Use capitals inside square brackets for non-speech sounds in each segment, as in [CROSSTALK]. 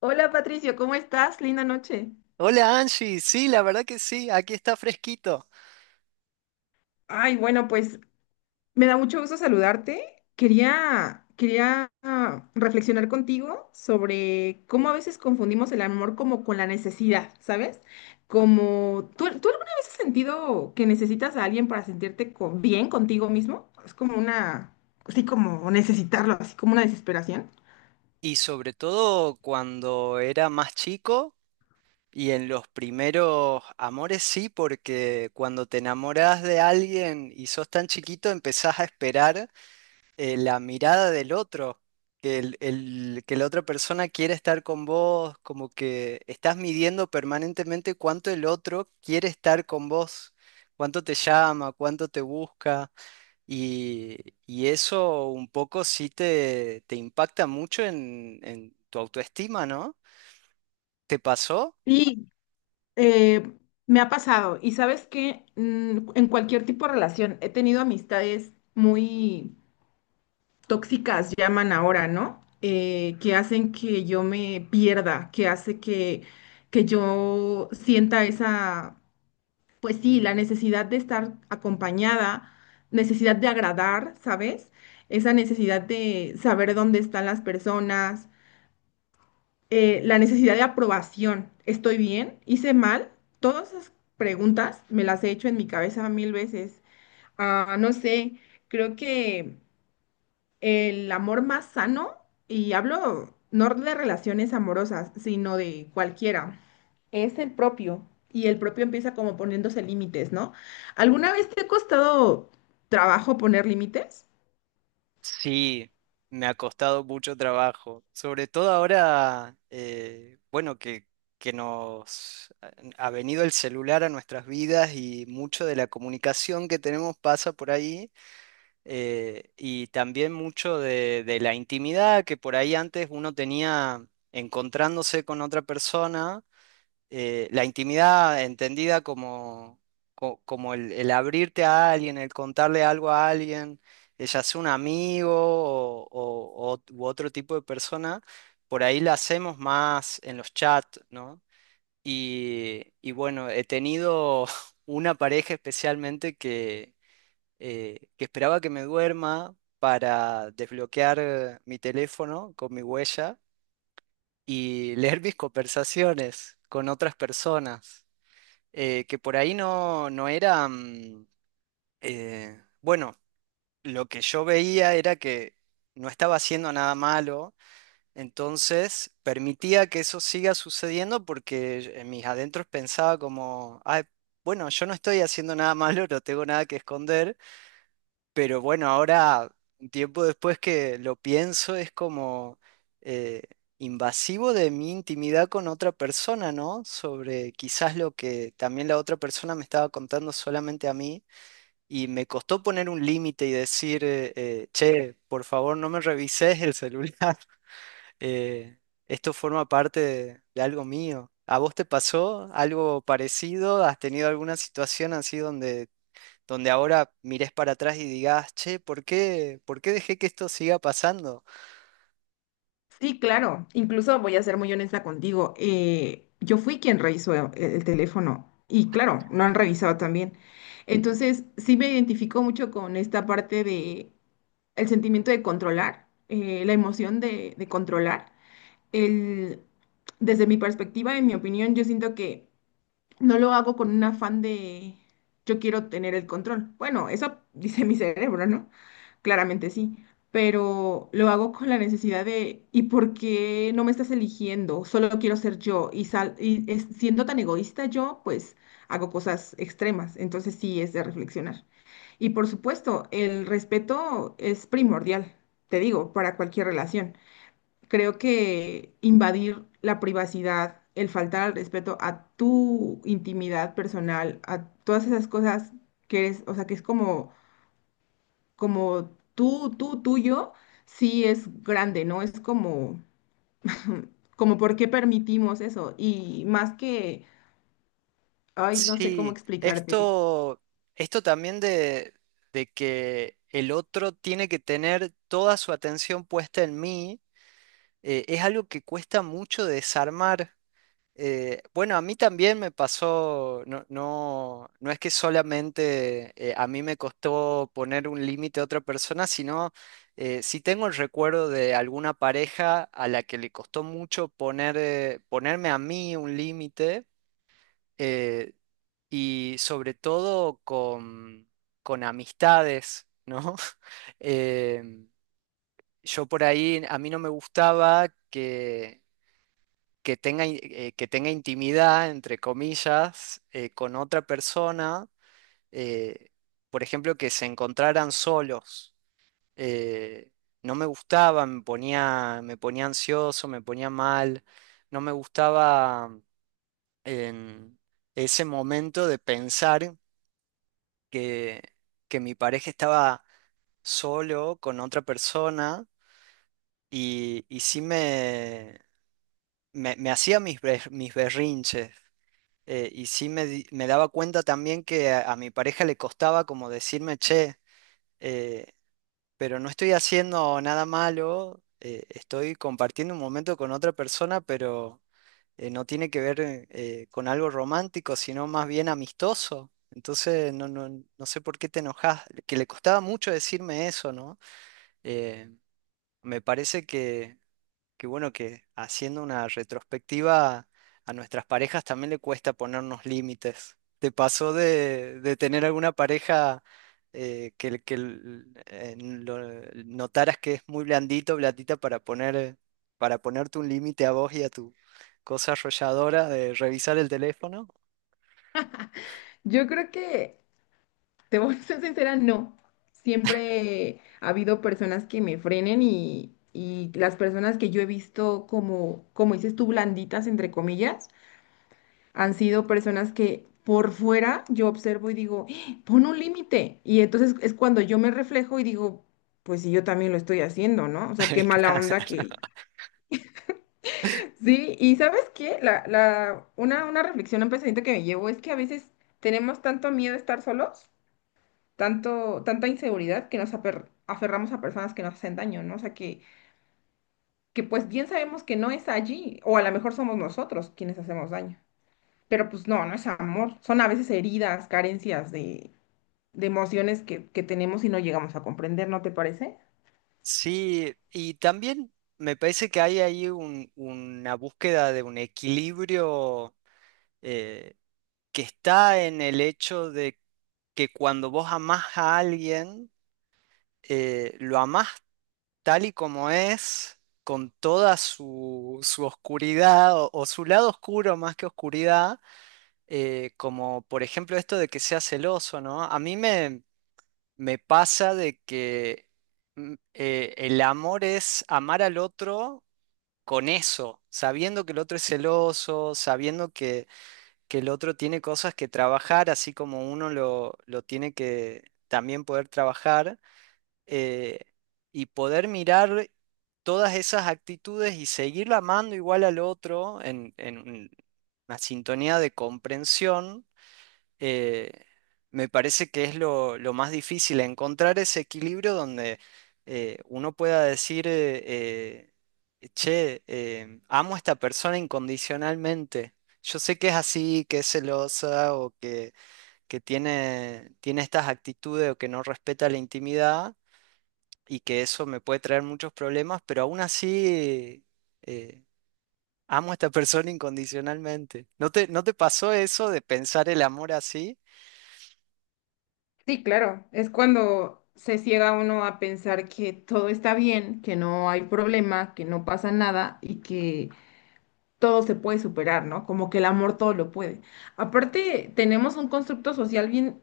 Hola Patricio, ¿cómo estás? Linda noche. Hola Angie, sí, la verdad que sí, aquí está fresquito. Ay, bueno, pues me da mucho gusto saludarte. Quería reflexionar contigo sobre cómo a veces confundimos el amor como con la necesidad, ¿sabes? Como, ¿tú alguna vez has sentido que necesitas a alguien para sentirte bien contigo mismo? Es como una, así como necesitarlo, así como una desesperación. Y sobre todo cuando era más chico y en los primeros amores sí, porque cuando te enamoras de alguien y sos tan chiquito empezás a esperar la mirada del otro, que la otra persona quiere estar con vos, como que estás midiendo permanentemente cuánto el otro quiere estar con vos, cuánto te llama, cuánto te busca. Y, y eso un poco sí te impacta mucho en tu autoestima, ¿no? ¿Te pasó? Sí. Eh, me ha pasado, y sabes que en cualquier tipo de relación he tenido amistades muy tóxicas, llaman ahora, ¿no? Que hacen que yo me pierda, que hace que yo sienta esa, pues sí, la necesidad de estar acompañada, necesidad de agradar, ¿sabes? Esa necesidad de saber dónde están las personas, la necesidad de aprobación. ¿Estoy bien? ¿Hice mal? Todas esas preguntas me las he hecho en mi cabeza mil veces. No sé, creo que el amor más sano, y hablo no de relaciones amorosas, sino de cualquiera, es el propio. Y el propio empieza como poniéndose límites, ¿no? ¿Alguna vez te ha costado trabajo poner límites? Sí, me ha costado mucho trabajo. Sobre todo ahora, bueno, que nos ha venido el celular a nuestras vidas y mucho de la comunicación que tenemos pasa por ahí. Y también mucho de la intimidad que por ahí antes uno tenía encontrándose con otra persona, la intimidad entendida como, como el abrirte a alguien, el contarle algo a alguien, ya sea un amigo u otro tipo de persona, por ahí la hacemos más en los chats, ¿no? Y bueno, he tenido [LAUGHS] una pareja especialmente que esperaba que me duerma para desbloquear mi teléfono con mi huella y [LAUGHS] leer mis conversaciones con otras personas, que por ahí no era, bueno, lo que yo veía era que no estaba haciendo nada malo, entonces permitía que eso siga sucediendo porque en mis adentros pensaba como, "Ay, bueno, yo no estoy haciendo nada [LAUGHS] malo, no tengo nada que esconder". Pero bueno, ahora, un tiempo después que lo pienso, es como eh, invasivo de mi intimidad con otra persona, ¿no? Sobre quizás lo que también la otra persona me estaba contando solamente a mí. Y me costó poner un límite y decir, che, por favor, no me revises el celular. [LAUGHS] eh, esto forma parte de algo mío. ¿A vos te pasó algo parecido? ¿Has tenido alguna situación así donde ahora mires para atrás y digas, che, por qué dejé que esto siga pasando? Sí, claro. Incluso voy a ser muy honesta contigo. Yo fui quien revisó el teléfono y claro, no han revisado también. Entonces, sí me identifico mucho con esta parte de el sentimiento de controlar, la emoción de controlar. El, desde mi perspectiva, en mi opinión, yo siento que no lo hago con un afán de yo quiero tener el control. Bueno, eso [LAUGHS] dice mi cerebro, ¿no? Claramente sí, pero lo hago con la necesidad de ¿y por qué no me estás eligiendo? Solo quiero ser yo y, siendo tan egoísta yo, pues hago cosas extremas. Entonces sí es de reflexionar. Y por supuesto, el respeto es primordial, te digo, para cualquier relación. Creo que invadir la privacidad, el faltar al respeto a tu intimidad personal, a todas esas cosas que eres, o sea, que es como, como tú, tuyo, sí es grande, ¿no? Es como por qué permitimos eso. Y más que, ay, no sé cómo Sí, explicarte. esto también de que el otro tiene que tener toda su atención puesta en mí, es algo que cuesta mucho desarmar. Bueno, a mí también me pasó, no es que solamente a mí me costó poner un límite a otra persona, sino sí tengo el recuerdo de alguna pareja a la que le costó mucho poner, ponerme a mí un límite, eh, y sobre todo con amistades, ¿no? [LAUGHS] Em, yo por ahí, a mí no me gustaba que que tenga intimidad, entre comillas, con otra persona, eh, por ejemplo, que se encontraran solos. Eh, no me gustaba, me ponía ansioso, me ponía mal, no me gustaba en ese momento de pensar que, que mi pareja estaba solo con otra persona, y sí me hacía mis berrinches. Y sí me daba cuenta también que a mi pareja le costaba como decirme, che, eh, pero no estoy haciendo nada malo, estoy compartiendo un momento con otra persona, pero no tiene que ver con algo romántico, sino más bien amistoso. Entonces, no sé por qué te enojas, que le costaba mucho decirme eso, ¿no? Eh, Me parece que... Qué bueno que haciendo una retrospectiva a nuestras parejas también le cuesta ponernos límites. ¿Te pasó de tener alguna pareja que, que notaras que es muy blandita para poner, para ponerte un límite a vos y a tu cosa arrolladora de revisar el teléfono? Yo creo que Te voy a ser sincera, no. Siempre ha habido personas que me frenen y las personas que yo he visto como dices tú, blanditas, entre comillas, han sido personas que por fuera yo observo y digo, "Ah, pon un límite". Y entonces es cuando yo me reflejo y digo, pues sí, yo también lo estoy haciendo, ¿no? O sea, [LAUGHS] qué mala onda Claro. que... [LAUGHS] Sí, y ¿sabes qué? Una reflexión, un pensamiento que me llevo es que a veces tenemos tanto miedo a estar solos, tanto, tanta inseguridad que nos aferramos a personas que nos hacen daño, ¿no? O sea, que pues bien sabemos que no es allí, o a lo mejor somos nosotros quienes hacemos daño, pero pues no, no es amor, son a veces heridas, carencias de emociones que tenemos y no llegamos a comprender, ¿no te parece? Sí, y también me parece que hay ahí una búsqueda de un equilibrio. eh, que está en el hecho de que cuando vos amás a alguien, lo amás tal y como es, con toda su, su oscuridad o su lado oscuro más que oscuridad, como por ejemplo esto de que sea celoso, ¿no? A mí me pasa de que el amor es amar al otro con eso, sabiendo que el otro es celoso, sabiendo que el otro tiene cosas que trabajar, así como uno lo tiene que también poder trabajar, eh, y poder mirar todas esas actitudes y seguir amando igual al otro en una sintonía de comprensión. eh, Me parece que es lo más difícil, encontrar ese equilibrio donde uno pueda decir, che, amo a esta persona incondicionalmente. Yo sé que es así, que es celosa o que tiene, tiene estas actitudes o que no respeta la intimidad y que eso me puede traer muchos problemas, pero aún así eh, amo a esta persona incondicionalmente. ¿No te, no te pasó eso de pensar el amor así? Sí, claro, es cuando se ciega uno a pensar que todo está bien, que no hay problema, que no pasa nada y que todo se puede superar, ¿no? Como que el amor todo lo puede. Aparte, tenemos un constructo social bien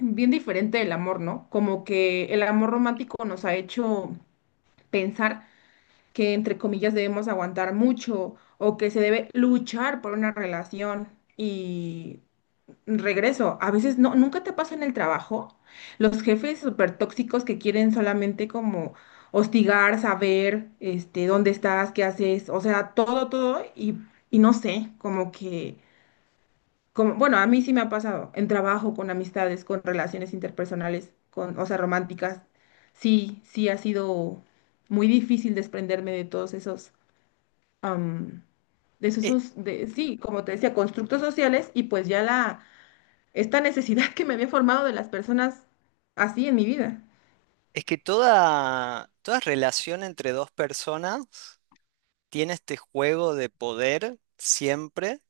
bien diferente del amor, ¿no? Como que el amor romántico nos ha hecho pensar que, entre comillas, debemos aguantar mucho o que se debe luchar por una relación. Y regreso, a veces no, nunca te pasa en el trabajo los jefes súper tóxicos que quieren solamente como hostigar, saber, este, dónde estás, qué haces, o sea, todo, todo y no sé, como que... Como, bueno, a mí sí me ha pasado en trabajo, con amistades, con relaciones interpersonales, con, o sea, románticas. Sí, sí ha sido muy difícil desprenderme de todos esos, am, de esos, E- esos- de, sí, como te decía, constructos sociales y pues ya la, esta necesidad [LAUGHS] que me había formado de las personas así en mi vida. Es que toda, toda relación entre dos personas tiene este juego de poder siempre,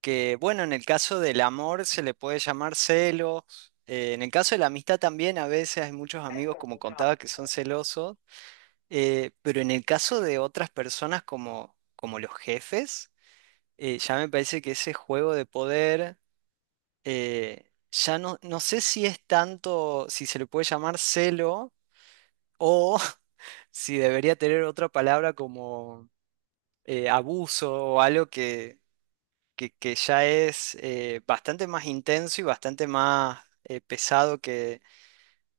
que bueno, en el caso del amor se le puede llamar celos, en el caso de la amistad también a veces hay muchos amigos, como contaba, que son celosos, pero en el caso de otras personas como, como los jefes, ya me parece que ese juego de poder, ya no, no sé si es tanto, si se le puede llamar celo. O sí, debería tener otra palabra como abuso o algo que, que ya es bastante más intenso y bastante más pesado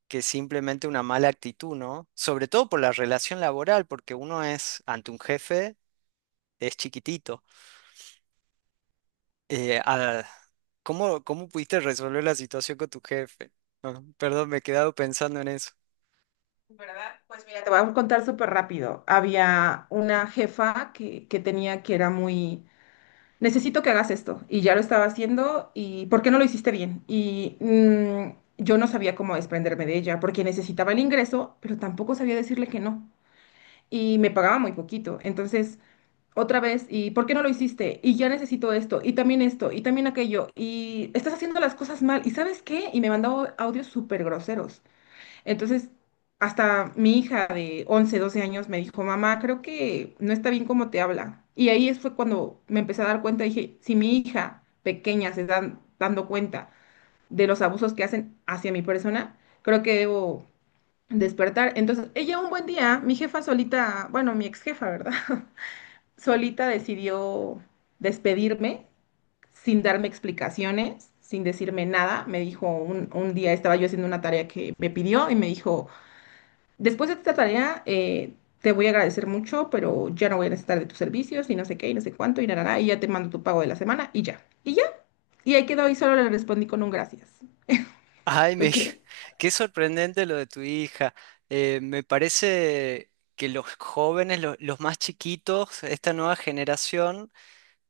que simplemente una mala actitud, ¿no? Sobre todo por la relación laboral, porque uno es, ante un jefe, es chiquitito. Sí, Eh, ah, ¿Cómo, cómo pudiste resolver la situación con tu jefe? Ah, perdón, me he quedado pensando en eso. ¿verdad? Pues mira, te voy a contar súper rápido. Había una jefa que tenía que era muy... necesito que hagas esto. Y ya lo estaba haciendo y ¿por qué no lo hiciste bien? Y yo no sabía cómo desprenderme de ella porque necesitaba el ingreso, pero tampoco sabía decirle que no. Y me pagaba muy poquito. Entonces, otra vez, ¿y por qué no lo hiciste? Y ya necesito esto, y también aquello. Y estás haciendo las cosas mal. ¿Y sabes qué? Y me mandó audios súper groseros. Entonces, hasta mi hija de 11 12 años me dijo, mamá, creo que no está bien cómo te habla. Y ahí fue cuando me empecé a dar cuenta, dije, si mi hija pequeña se está dando cuenta de los abusos que hacen hacia mi persona, creo que debo despertar. Entonces, ella un buen día, mi jefa solita, bueno, mi ex jefa, ¿verdad? [LAUGHS] Solita decidió despedirme sin darme explicaciones, sin decirme nada. Me dijo, un día estaba yo haciendo una tarea que me pidió y me dijo, después de esta tarea, te voy a agradecer mucho, pero ya no voy a necesitar de tus servicios y no sé qué y no sé cuánto y nada, y ya te mando tu pago de la semana y ya. Y ya. Y ahí quedó y solo le respondí con un gracias. Ay, ¿Tú crees? [LAUGHS] qué sorprendente lo de tu hija. Me parece que los jóvenes, los más chiquitos, esta nueva generación,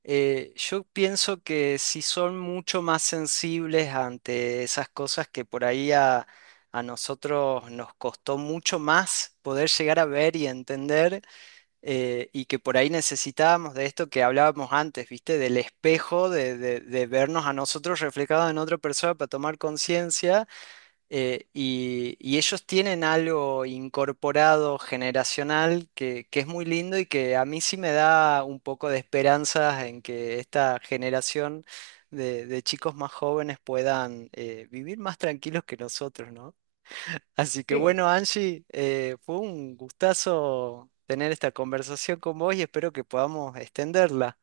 yo pienso que sí son mucho más sensibles ante esas cosas que por ahí a nosotros nos costó mucho más poder llegar a ver y entender, y que por ahí necesitábamos de esto que hablábamos antes, ¿viste? Del espejo, de, de vernos a nosotros reflejados en otra persona para tomar conciencia. Y, y ellos tienen algo incorporado generacional que es muy lindo y que a mí sí me da un poco de esperanzas en que esta generación de chicos más jóvenes puedan vivir más tranquilos que nosotros, ¿no? Así que Eh, bueno, Angie, fue un gustazo tener esta conversación con vos y espero que podamos extenderla.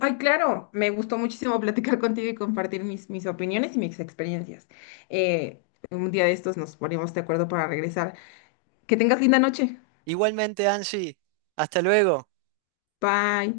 ay, claro, me gustó muchísimo platicar contigo y compartir mis opiniones y mis experiencias. Eh, un día de estos nos ponemos de acuerdo para regresar. Que tengas linda noche. Igualmente, Angie, hasta luego. Bye.